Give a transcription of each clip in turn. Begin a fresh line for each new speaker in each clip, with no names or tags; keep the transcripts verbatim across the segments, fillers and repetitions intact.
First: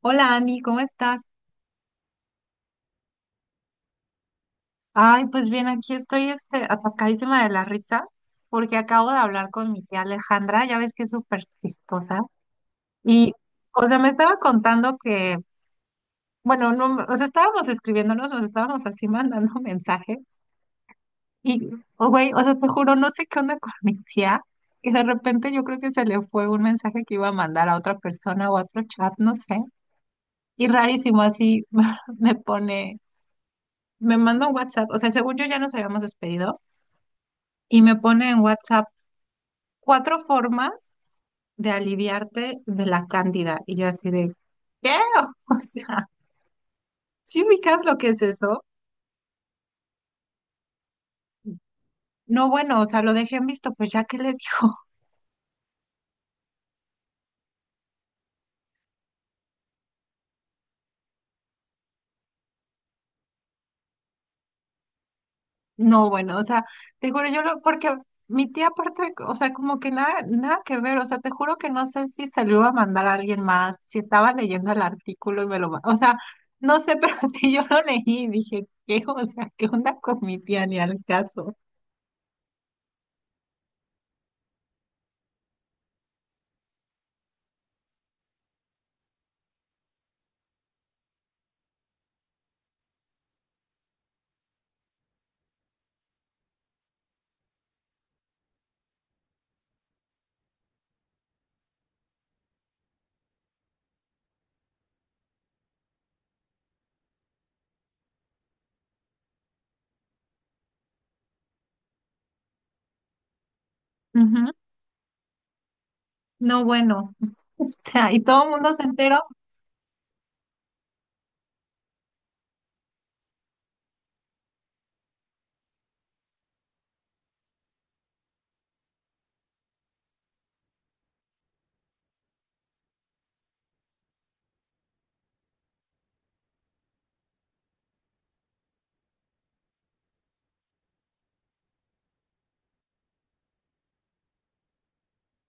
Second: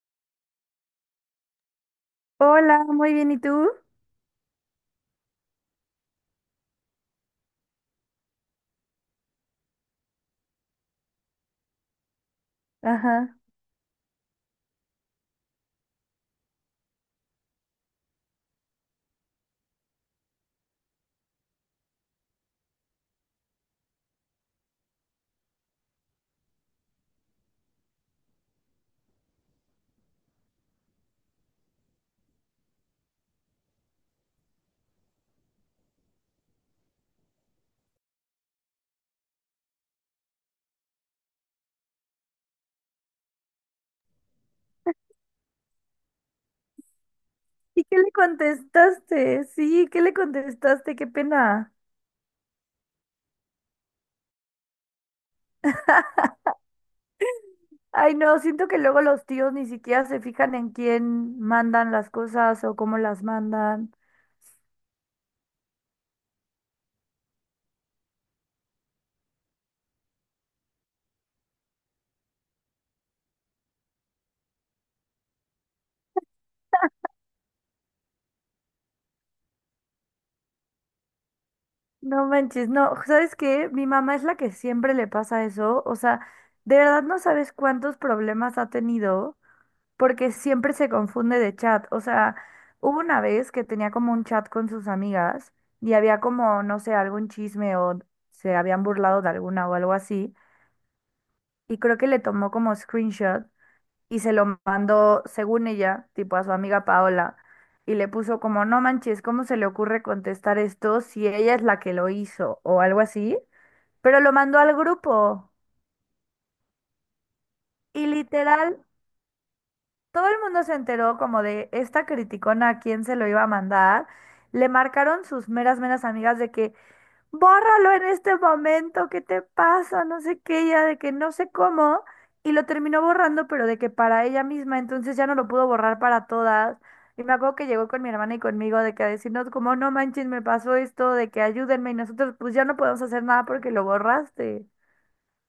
Hola Andy, ¿cómo estás?
Hola, muy bien, ¿y tú?
Ay, pues bien, aquí estoy este, atacadísima de la risa porque acabo de hablar con mi tía Alejandra, ya ves que es súper chistosa. Y,
Ajá.
o sea, me estaba contando que, bueno, no, o sea, estábamos escribiéndonos, nos estábamos así mandando mensajes. Y, oh, güey, o sea, te juro, no sé qué onda con mi tía. Y de repente yo creo que se le fue un mensaje que iba a mandar a otra persona o a otro chat, no sé. Y rarísimo, así me pone, me manda un WhatsApp. O sea, según yo ya nos habíamos despedido y me pone en WhatsApp cuatro formas de aliviarte de la cándida. Y yo así de, ¿qué? O sea, ¿si ubicas
¿Y
lo
qué
que
le
es eso?
contestaste? Sí, ¿qué le contestaste? Qué pena.
No, bueno, o sea, lo dejé en visto, pues ya que le dijo.
Ay, no, siento que luego los tíos ni siquiera se fijan en quién mandan las cosas o cómo las mandan.
No, bueno, o sea, te juro, yo lo, porque mi tía aparte, o sea, como que nada, nada que ver, o sea, te juro que no sé si se lo iba a mandar a alguien más, si estaba leyendo el artículo y me lo, ma- o sea, no sé, pero si yo lo leí y dije, ¿qué? O sea, ¿qué onda con mi tía? Ni al caso.
No manches, no, ¿sabes qué? Mi mamá es la que siempre le pasa eso. O sea, de verdad no sabes cuántos problemas ha tenido, porque siempre se confunde de chat. O sea, hubo una vez que tenía como un chat con sus amigas y había como, no sé, algún chisme o se habían burlado de alguna o algo así. Y creo que le tomó como screenshot y se lo mandó, según ella, tipo a su amiga Paola. Y le puso como, no manches, ¿cómo se le ocurre contestar esto si ella es la que lo hizo o algo así? Pero lo mandó al grupo.
No, bueno, o
Y
sea, y todo el mundo se
literal,
enteró.
todo el mundo se enteró como de esta criticona a quién se lo iba a mandar. Le marcaron sus meras, meras amigas de que, bórralo en este momento, ¿qué te pasa? No sé qué, ya de que no sé cómo. Y lo terminó borrando, pero de que para ella misma, entonces ya no lo pudo borrar para todas. Y me acuerdo que llegó con mi hermana y conmigo de que a decirnos como, no manches, me pasó esto, de que ayúdenme y nosotros pues ya no podemos hacer nada porque lo borraste.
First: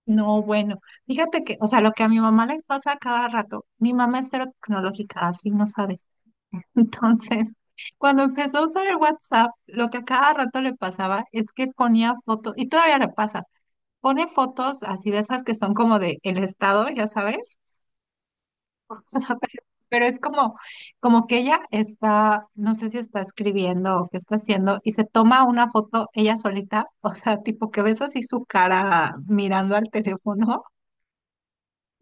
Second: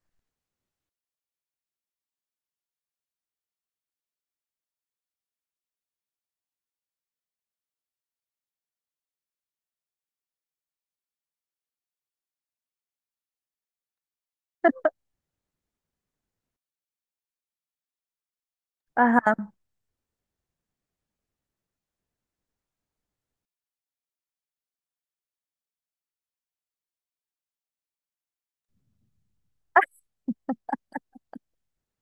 No, bueno, fíjate que, o sea, lo que a mi mamá le pasa a cada rato, mi mamá es cero tecnológica, así no sabes. Entonces, cuando empezó a usar el WhatsApp, lo que a cada rato le pasaba es que ponía fotos, y todavía le pasa, pone fotos así de esas que son como de el estado, ya sabes.
Ajá.
Pero, pero es como, como que ella está, no sé si está escribiendo o qué está haciendo, y se toma una foto ella solita, o sea, tipo que ves así su cara mirando al teléfono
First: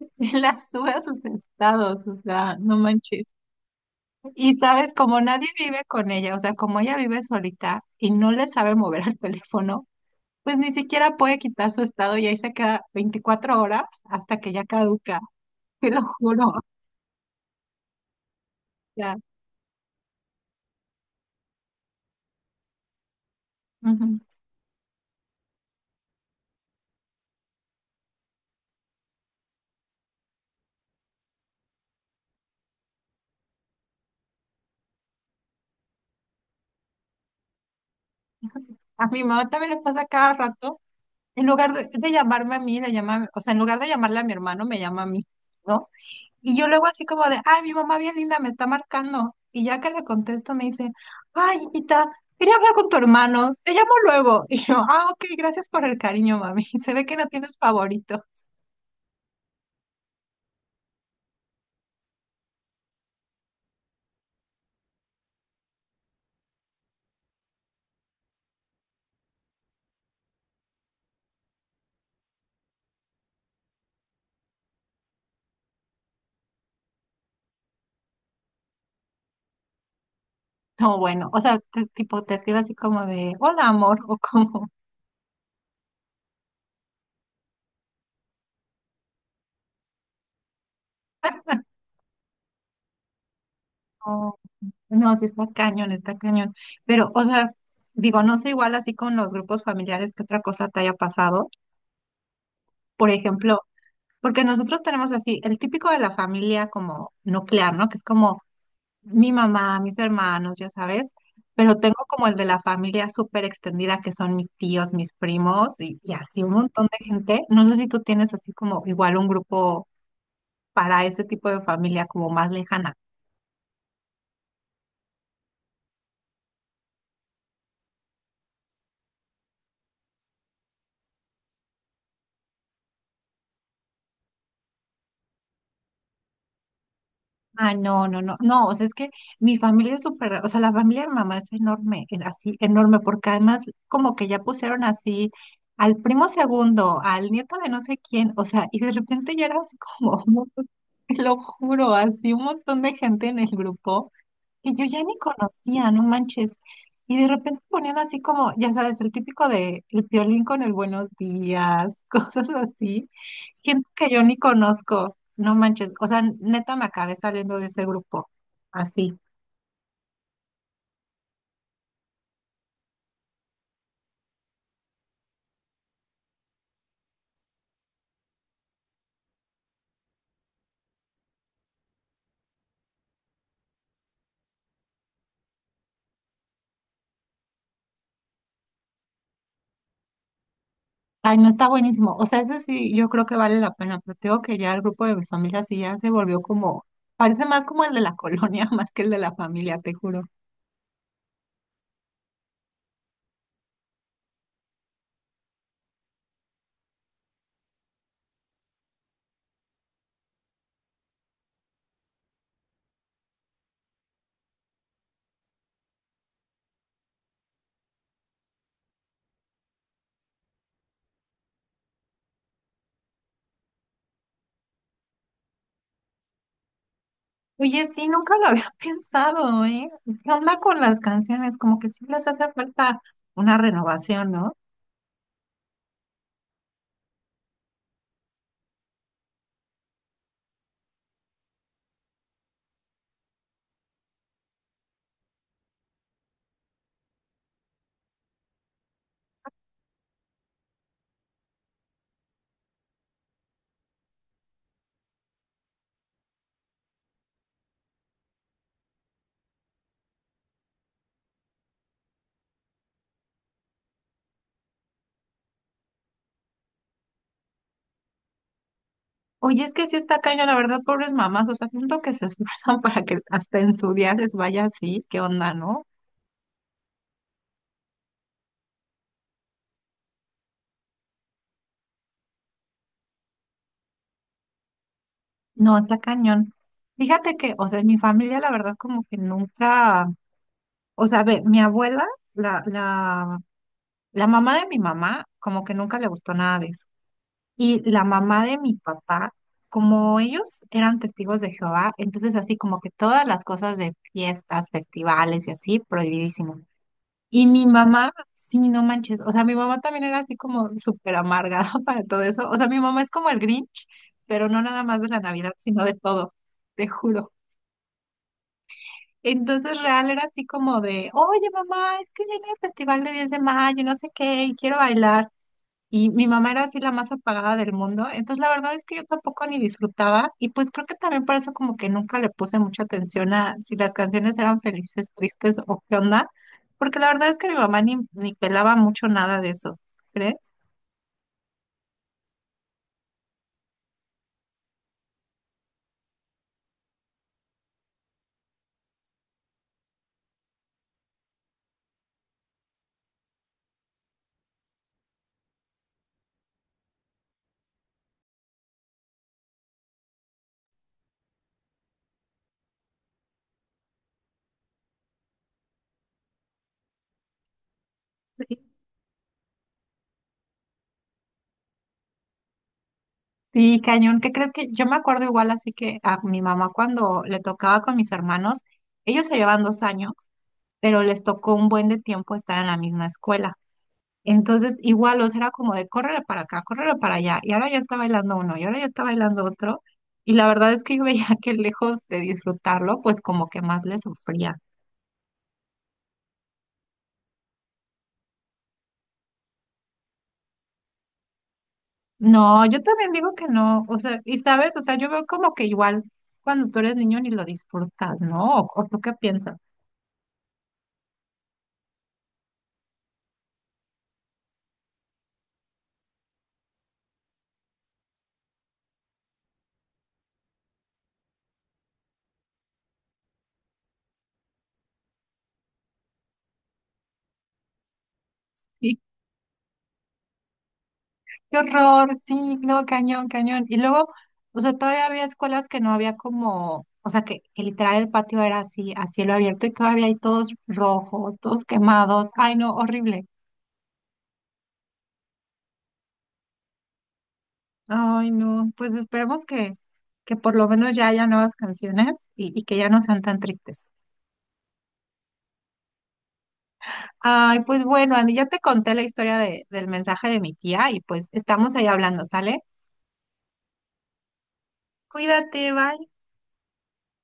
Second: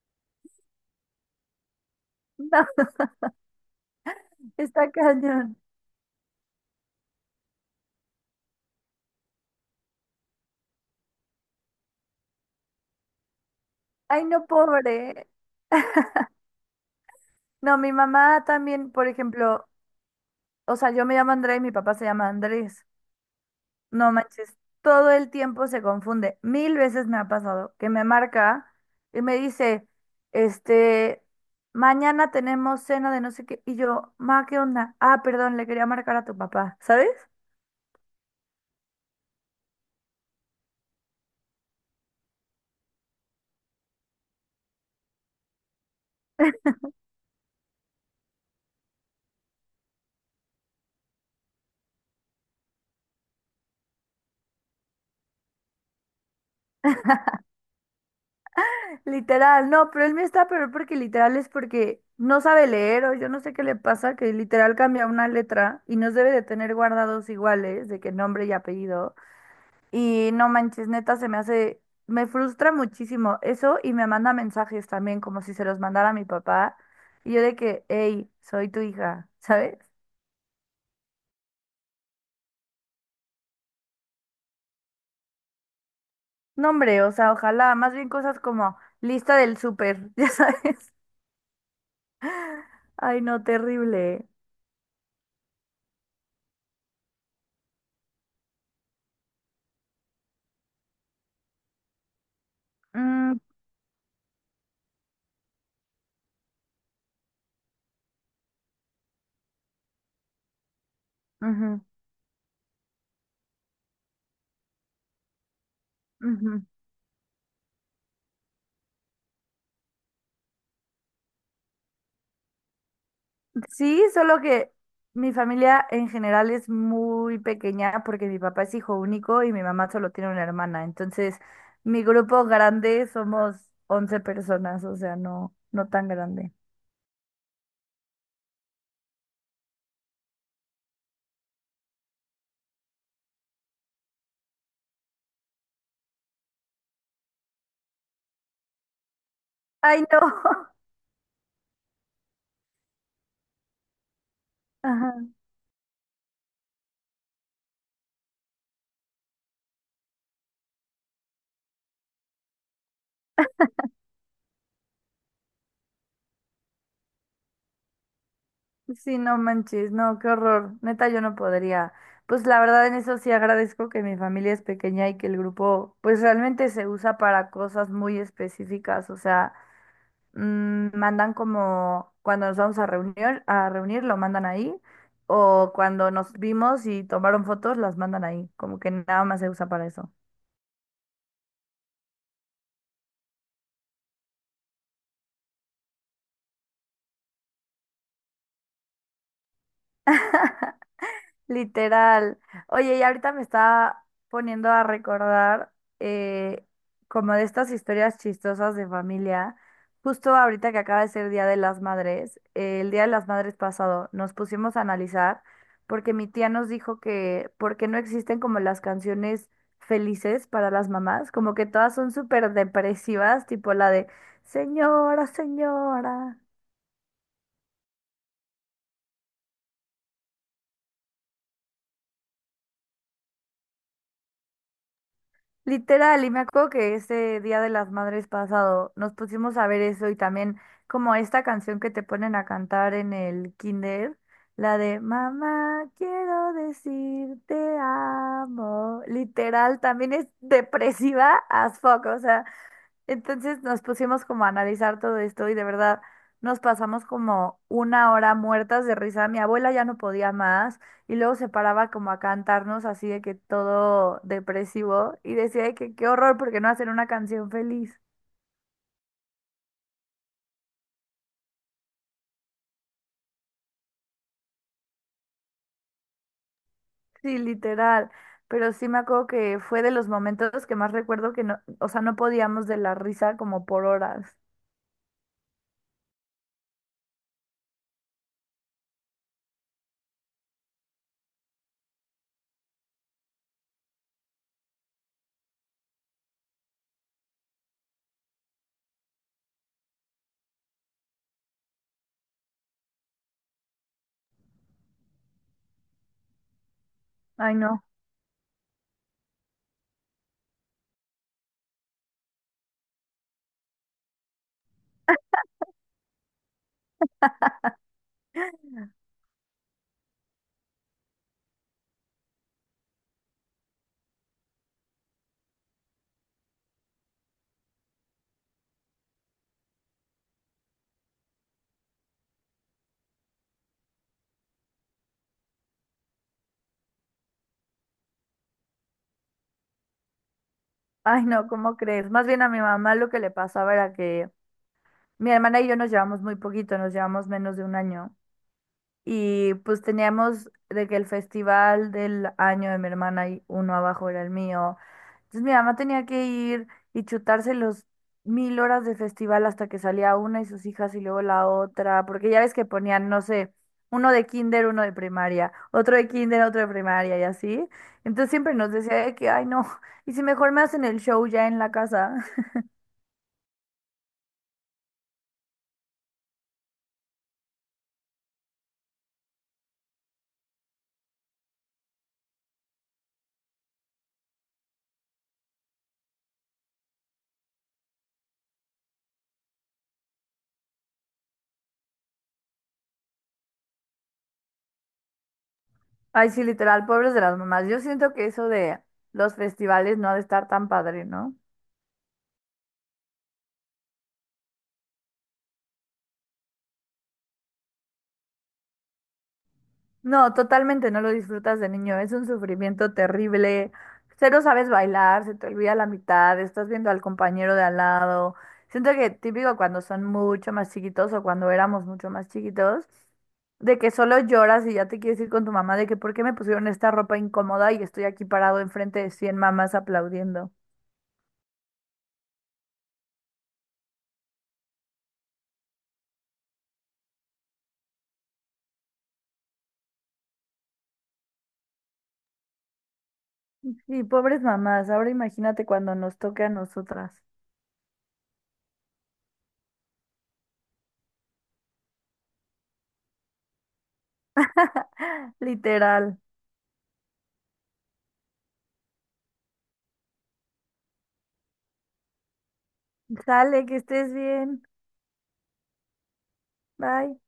y la sube a sus estados, o sea,
No,
no manches. Y
está
sabes, como nadie
cañón.
vive con ella, o sea, como ella vive solita y no le sabe mover al teléfono, pues ni siquiera puede quitar su estado y ahí se queda veinticuatro horas
Ay,
hasta
no,
que ya caduca,
pobre.
te lo juro, o
No, mi mamá también, por
sea.
ejemplo, o sea, yo me llamo Andrea y mi papá se llama Andrés. No
Ujú.
manches, todo el tiempo se confunde. Mil veces me ha pasado que me marca y me dice, este, mañana tenemos cena de no sé qué. Y yo, ma, ¿qué onda? Ah, perdón, le quería marcar a tu papá, ¿sabes?
A mi mamá también le pasa cada rato. En lugar de, de llamarme a mí, le llama, a mi- o sea, en lugar de llamarle a mi hermano, me llama a mí, ¿no? Y yo luego así como de, ay, mi mamá bien linda me está marcando. Y ya que le contesto, me dice, ay, hijita, quería hablar con tu hermano, te llamo luego. Y yo, ah, ok, gracias por el cariño, mami. Se ve que no tienes favorito.
Literal, no, pero él me está peor porque literal es porque no sabe leer o yo no sé qué le pasa, que literal cambia una letra y nos debe de tener guardados iguales de que nombre y apellido. Y no manches, neta, se me hace, me frustra muchísimo eso y me manda mensajes también, como si se los mandara a mi papá. Y yo de que, hey, soy tu hija. ¿Sabes?
No, bueno, o sea, te- tipo, te escribe así como de, hola, amor, o como,
No, hombre, o sea, ojalá, más bien cosas como lista del súper. Ya sabes. Ay, no, terrible.
no, sí está cañón, está cañón. Pero, o sea, digo, no sé igual así con los grupos familiares que otra cosa te haya pasado. Por
Mm,
ejemplo, porque nosotros tenemos así el típico de la familia como nuclear, ¿no? Que es como mi mamá, mis hermanos, ya sabes. Pero
ujú,
tengo como el de la familia súper extendida, que son mis tíos, mis primos y, y así un
ujú.
montón de gente. No sé si tú tienes así como igual un grupo para ese tipo de familia como más lejana.
Sí, solo que mi familia en general es muy pequeña porque mi papá es hijo único y mi mamá solo tiene una hermana. Entonces, mi grupo grande somos once personas, o sea, no, no tan grande.
Ah, no, no, no, no, o sea, es que mi familia es súper, o sea, la familia de mi mamá es enorme, en- así, enorme, porque además como que ya pusieron así al primo segundo, al nieto de no sé quién, o sea, y de repente ya era así
Ay, no.
como, un montón, te lo juro, así un montón de gente en el grupo que yo ya ni
Ajá.
conocía, no manches, y de repente ponían así como, ya sabes, el típico de el piolín con el buenos días, cosas así. Gente que yo ni conozco, no manches, o sea, neta me acabé saliendo de ese grupo, así.
Sí, no manches, no, qué horror. Neta, yo no podría. Pues la verdad en eso sí agradezco que mi familia es pequeña y que el grupo pues realmente se usa para cosas muy específicas. O sea, mm, mandan como cuando nos vamos a reunir, a reunir lo mandan ahí, o cuando nos vimos y tomaron fotos, las mandan ahí, como que nada más se usa para eso.
Ay, no, está buenísimo, o sea, eso sí, yo creo que vale la pena, pero tengo que ya el grupo de mi familia sí ya se volvió como, parece más como el de la colonia, más que el de la familia, te juro.
Literal. Oye, y ahorita me está poniendo a recordar eh, como de estas historias chistosas de familia. Justo ahorita que acaba de ser Día de las Madres, eh, el Día de las Madres pasado, nos pusimos a analizar porque mi tía nos dijo que porque no existen como las canciones felices para las mamás, como que todas son súper depresivas, tipo la de Señora, señora.
Oye, sí, nunca lo había pensado, ¿eh? ¿Qué onda con las canciones? Como que sí les hace falta una renovación, ¿no?
Literal, y me acuerdo que ese Día de las Madres pasado nos pusimos a ver eso y también como esta canción que te ponen a cantar en el kinder, la de Mamá, quiero decir te amo. Literal, también es depresiva as fuck, o sea, entonces nos pusimos como a analizar todo esto y de verdad nos pasamos como una hora muertas de risa. Mi abuela ya no podía más y luego se paraba como a cantarnos así de que todo depresivo y decía de que qué horror porque no hacer una canción feliz.
Oye, es que sí está cañón, la verdad, pobres mamás, o sea, siento que se esfuerzan para que hasta en su día les vaya así, ¿qué onda, no?
Sí, literal. Pero sí me acuerdo que fue de los momentos que más recuerdo que no, o sea, no podíamos de la risa como por horas.
No, está cañón. Fíjate que, o sea, en mi familia, la verdad, como que nunca, o sea, ve, mi abuela, la, la, la mamá de mi mamá, como que nunca le gustó nada de eso. Y la mamá de mi papá, como ellos eran testigos de Jehová, entonces así como que todas las cosas de fiestas, festivales y así, prohibidísimo. Y
Ay,
mi
no.
mamá, sí, no manches, o sea, mi mamá también era así como súper amargada para todo eso. O sea, mi mamá es como el Grinch, pero no nada más de la Navidad, sino de todo, te juro. Entonces real era así como de, oye mamá, es que viene el festival de diez de mayo, y no sé qué, y quiero bailar. Y mi mamá era así la más apagada del mundo. Entonces la verdad es que yo tampoco ni disfrutaba. Y pues creo que también por eso como que nunca le puse mucha atención a si las canciones eran felices, tristes o qué onda. Porque la verdad es que mi mamá ni, ni pelaba mucho nada de eso, ¿crees?
Ay, no, ¿cómo crees? Más bien a mi mamá lo que le pasaba era que mi hermana y yo nos llevamos muy poquito, nos llevamos menos de un año. Y pues teníamos de que el festival del año de mi hermana y uno abajo era el mío. Entonces mi mamá tenía que ir y chutarse los mil horas de festival hasta que salía una y sus hijas y luego la otra, porque ya ves que ponían, no sé, uno de kinder, uno de primaria, otro de kinder, otro de primaria y así. Entonces siempre nos decía de que, ay no, y si mejor me hacen el show ya en la casa.
Sí, cañón, ¿qué crees? Que yo me acuerdo igual así que a mi mamá cuando le tocaba con mis hermanos, ellos se llevan dos años, pero les tocó un buen de tiempo estar en la misma escuela. Entonces, igual, o sea, era como de córrele para acá, córrele para allá, y ahora ya está bailando uno, y ahora ya está bailando otro, y la verdad es que yo veía que lejos de disfrutarlo, pues como que más le sufría.
Ay sí, literal, pobres de las mamás. Yo siento que eso de los festivales no ha de estar tan padre, ¿no?
No, yo también digo que no, o sea, y sabes, o sea, yo veo como que igual cuando tú eres niño ni lo disfrutas, ¿no? ¿O, o tú qué piensas?
No, totalmente no lo disfrutas de niño, es un sufrimiento terrible, cero sabes bailar, se te olvida la mitad, estás viendo al compañero de al lado. Siento que típico cuando son mucho más chiquitos o cuando éramos mucho más chiquitos, de que solo lloras y ya te quieres ir con tu mamá de que por qué me pusieron esta ropa incómoda y estoy aquí parado enfrente de cien mamás aplaudiendo.
Qué horror, sí, no, cañón, cañón. Y luego, o sea, todavía había escuelas que no había como, o sea, que, que literal el patio era así, a cielo abierto y todavía hay todos rojos, todos quemados. Ay, no, horrible.
Y pobres mamás, ahora imagínate cuando nos toque a nosotras.
Ay, no, pues esperemos que, que por lo menos ya haya nuevas canciones y, y que ya no sean tan tristes.
Literal.
Ay, pues bueno, Andy, ya te conté la historia de- del mensaje de mi tía y pues estamos ahí hablando, ¿sale?
Sale, que estés bien.
Cuídate, bye.
Bye.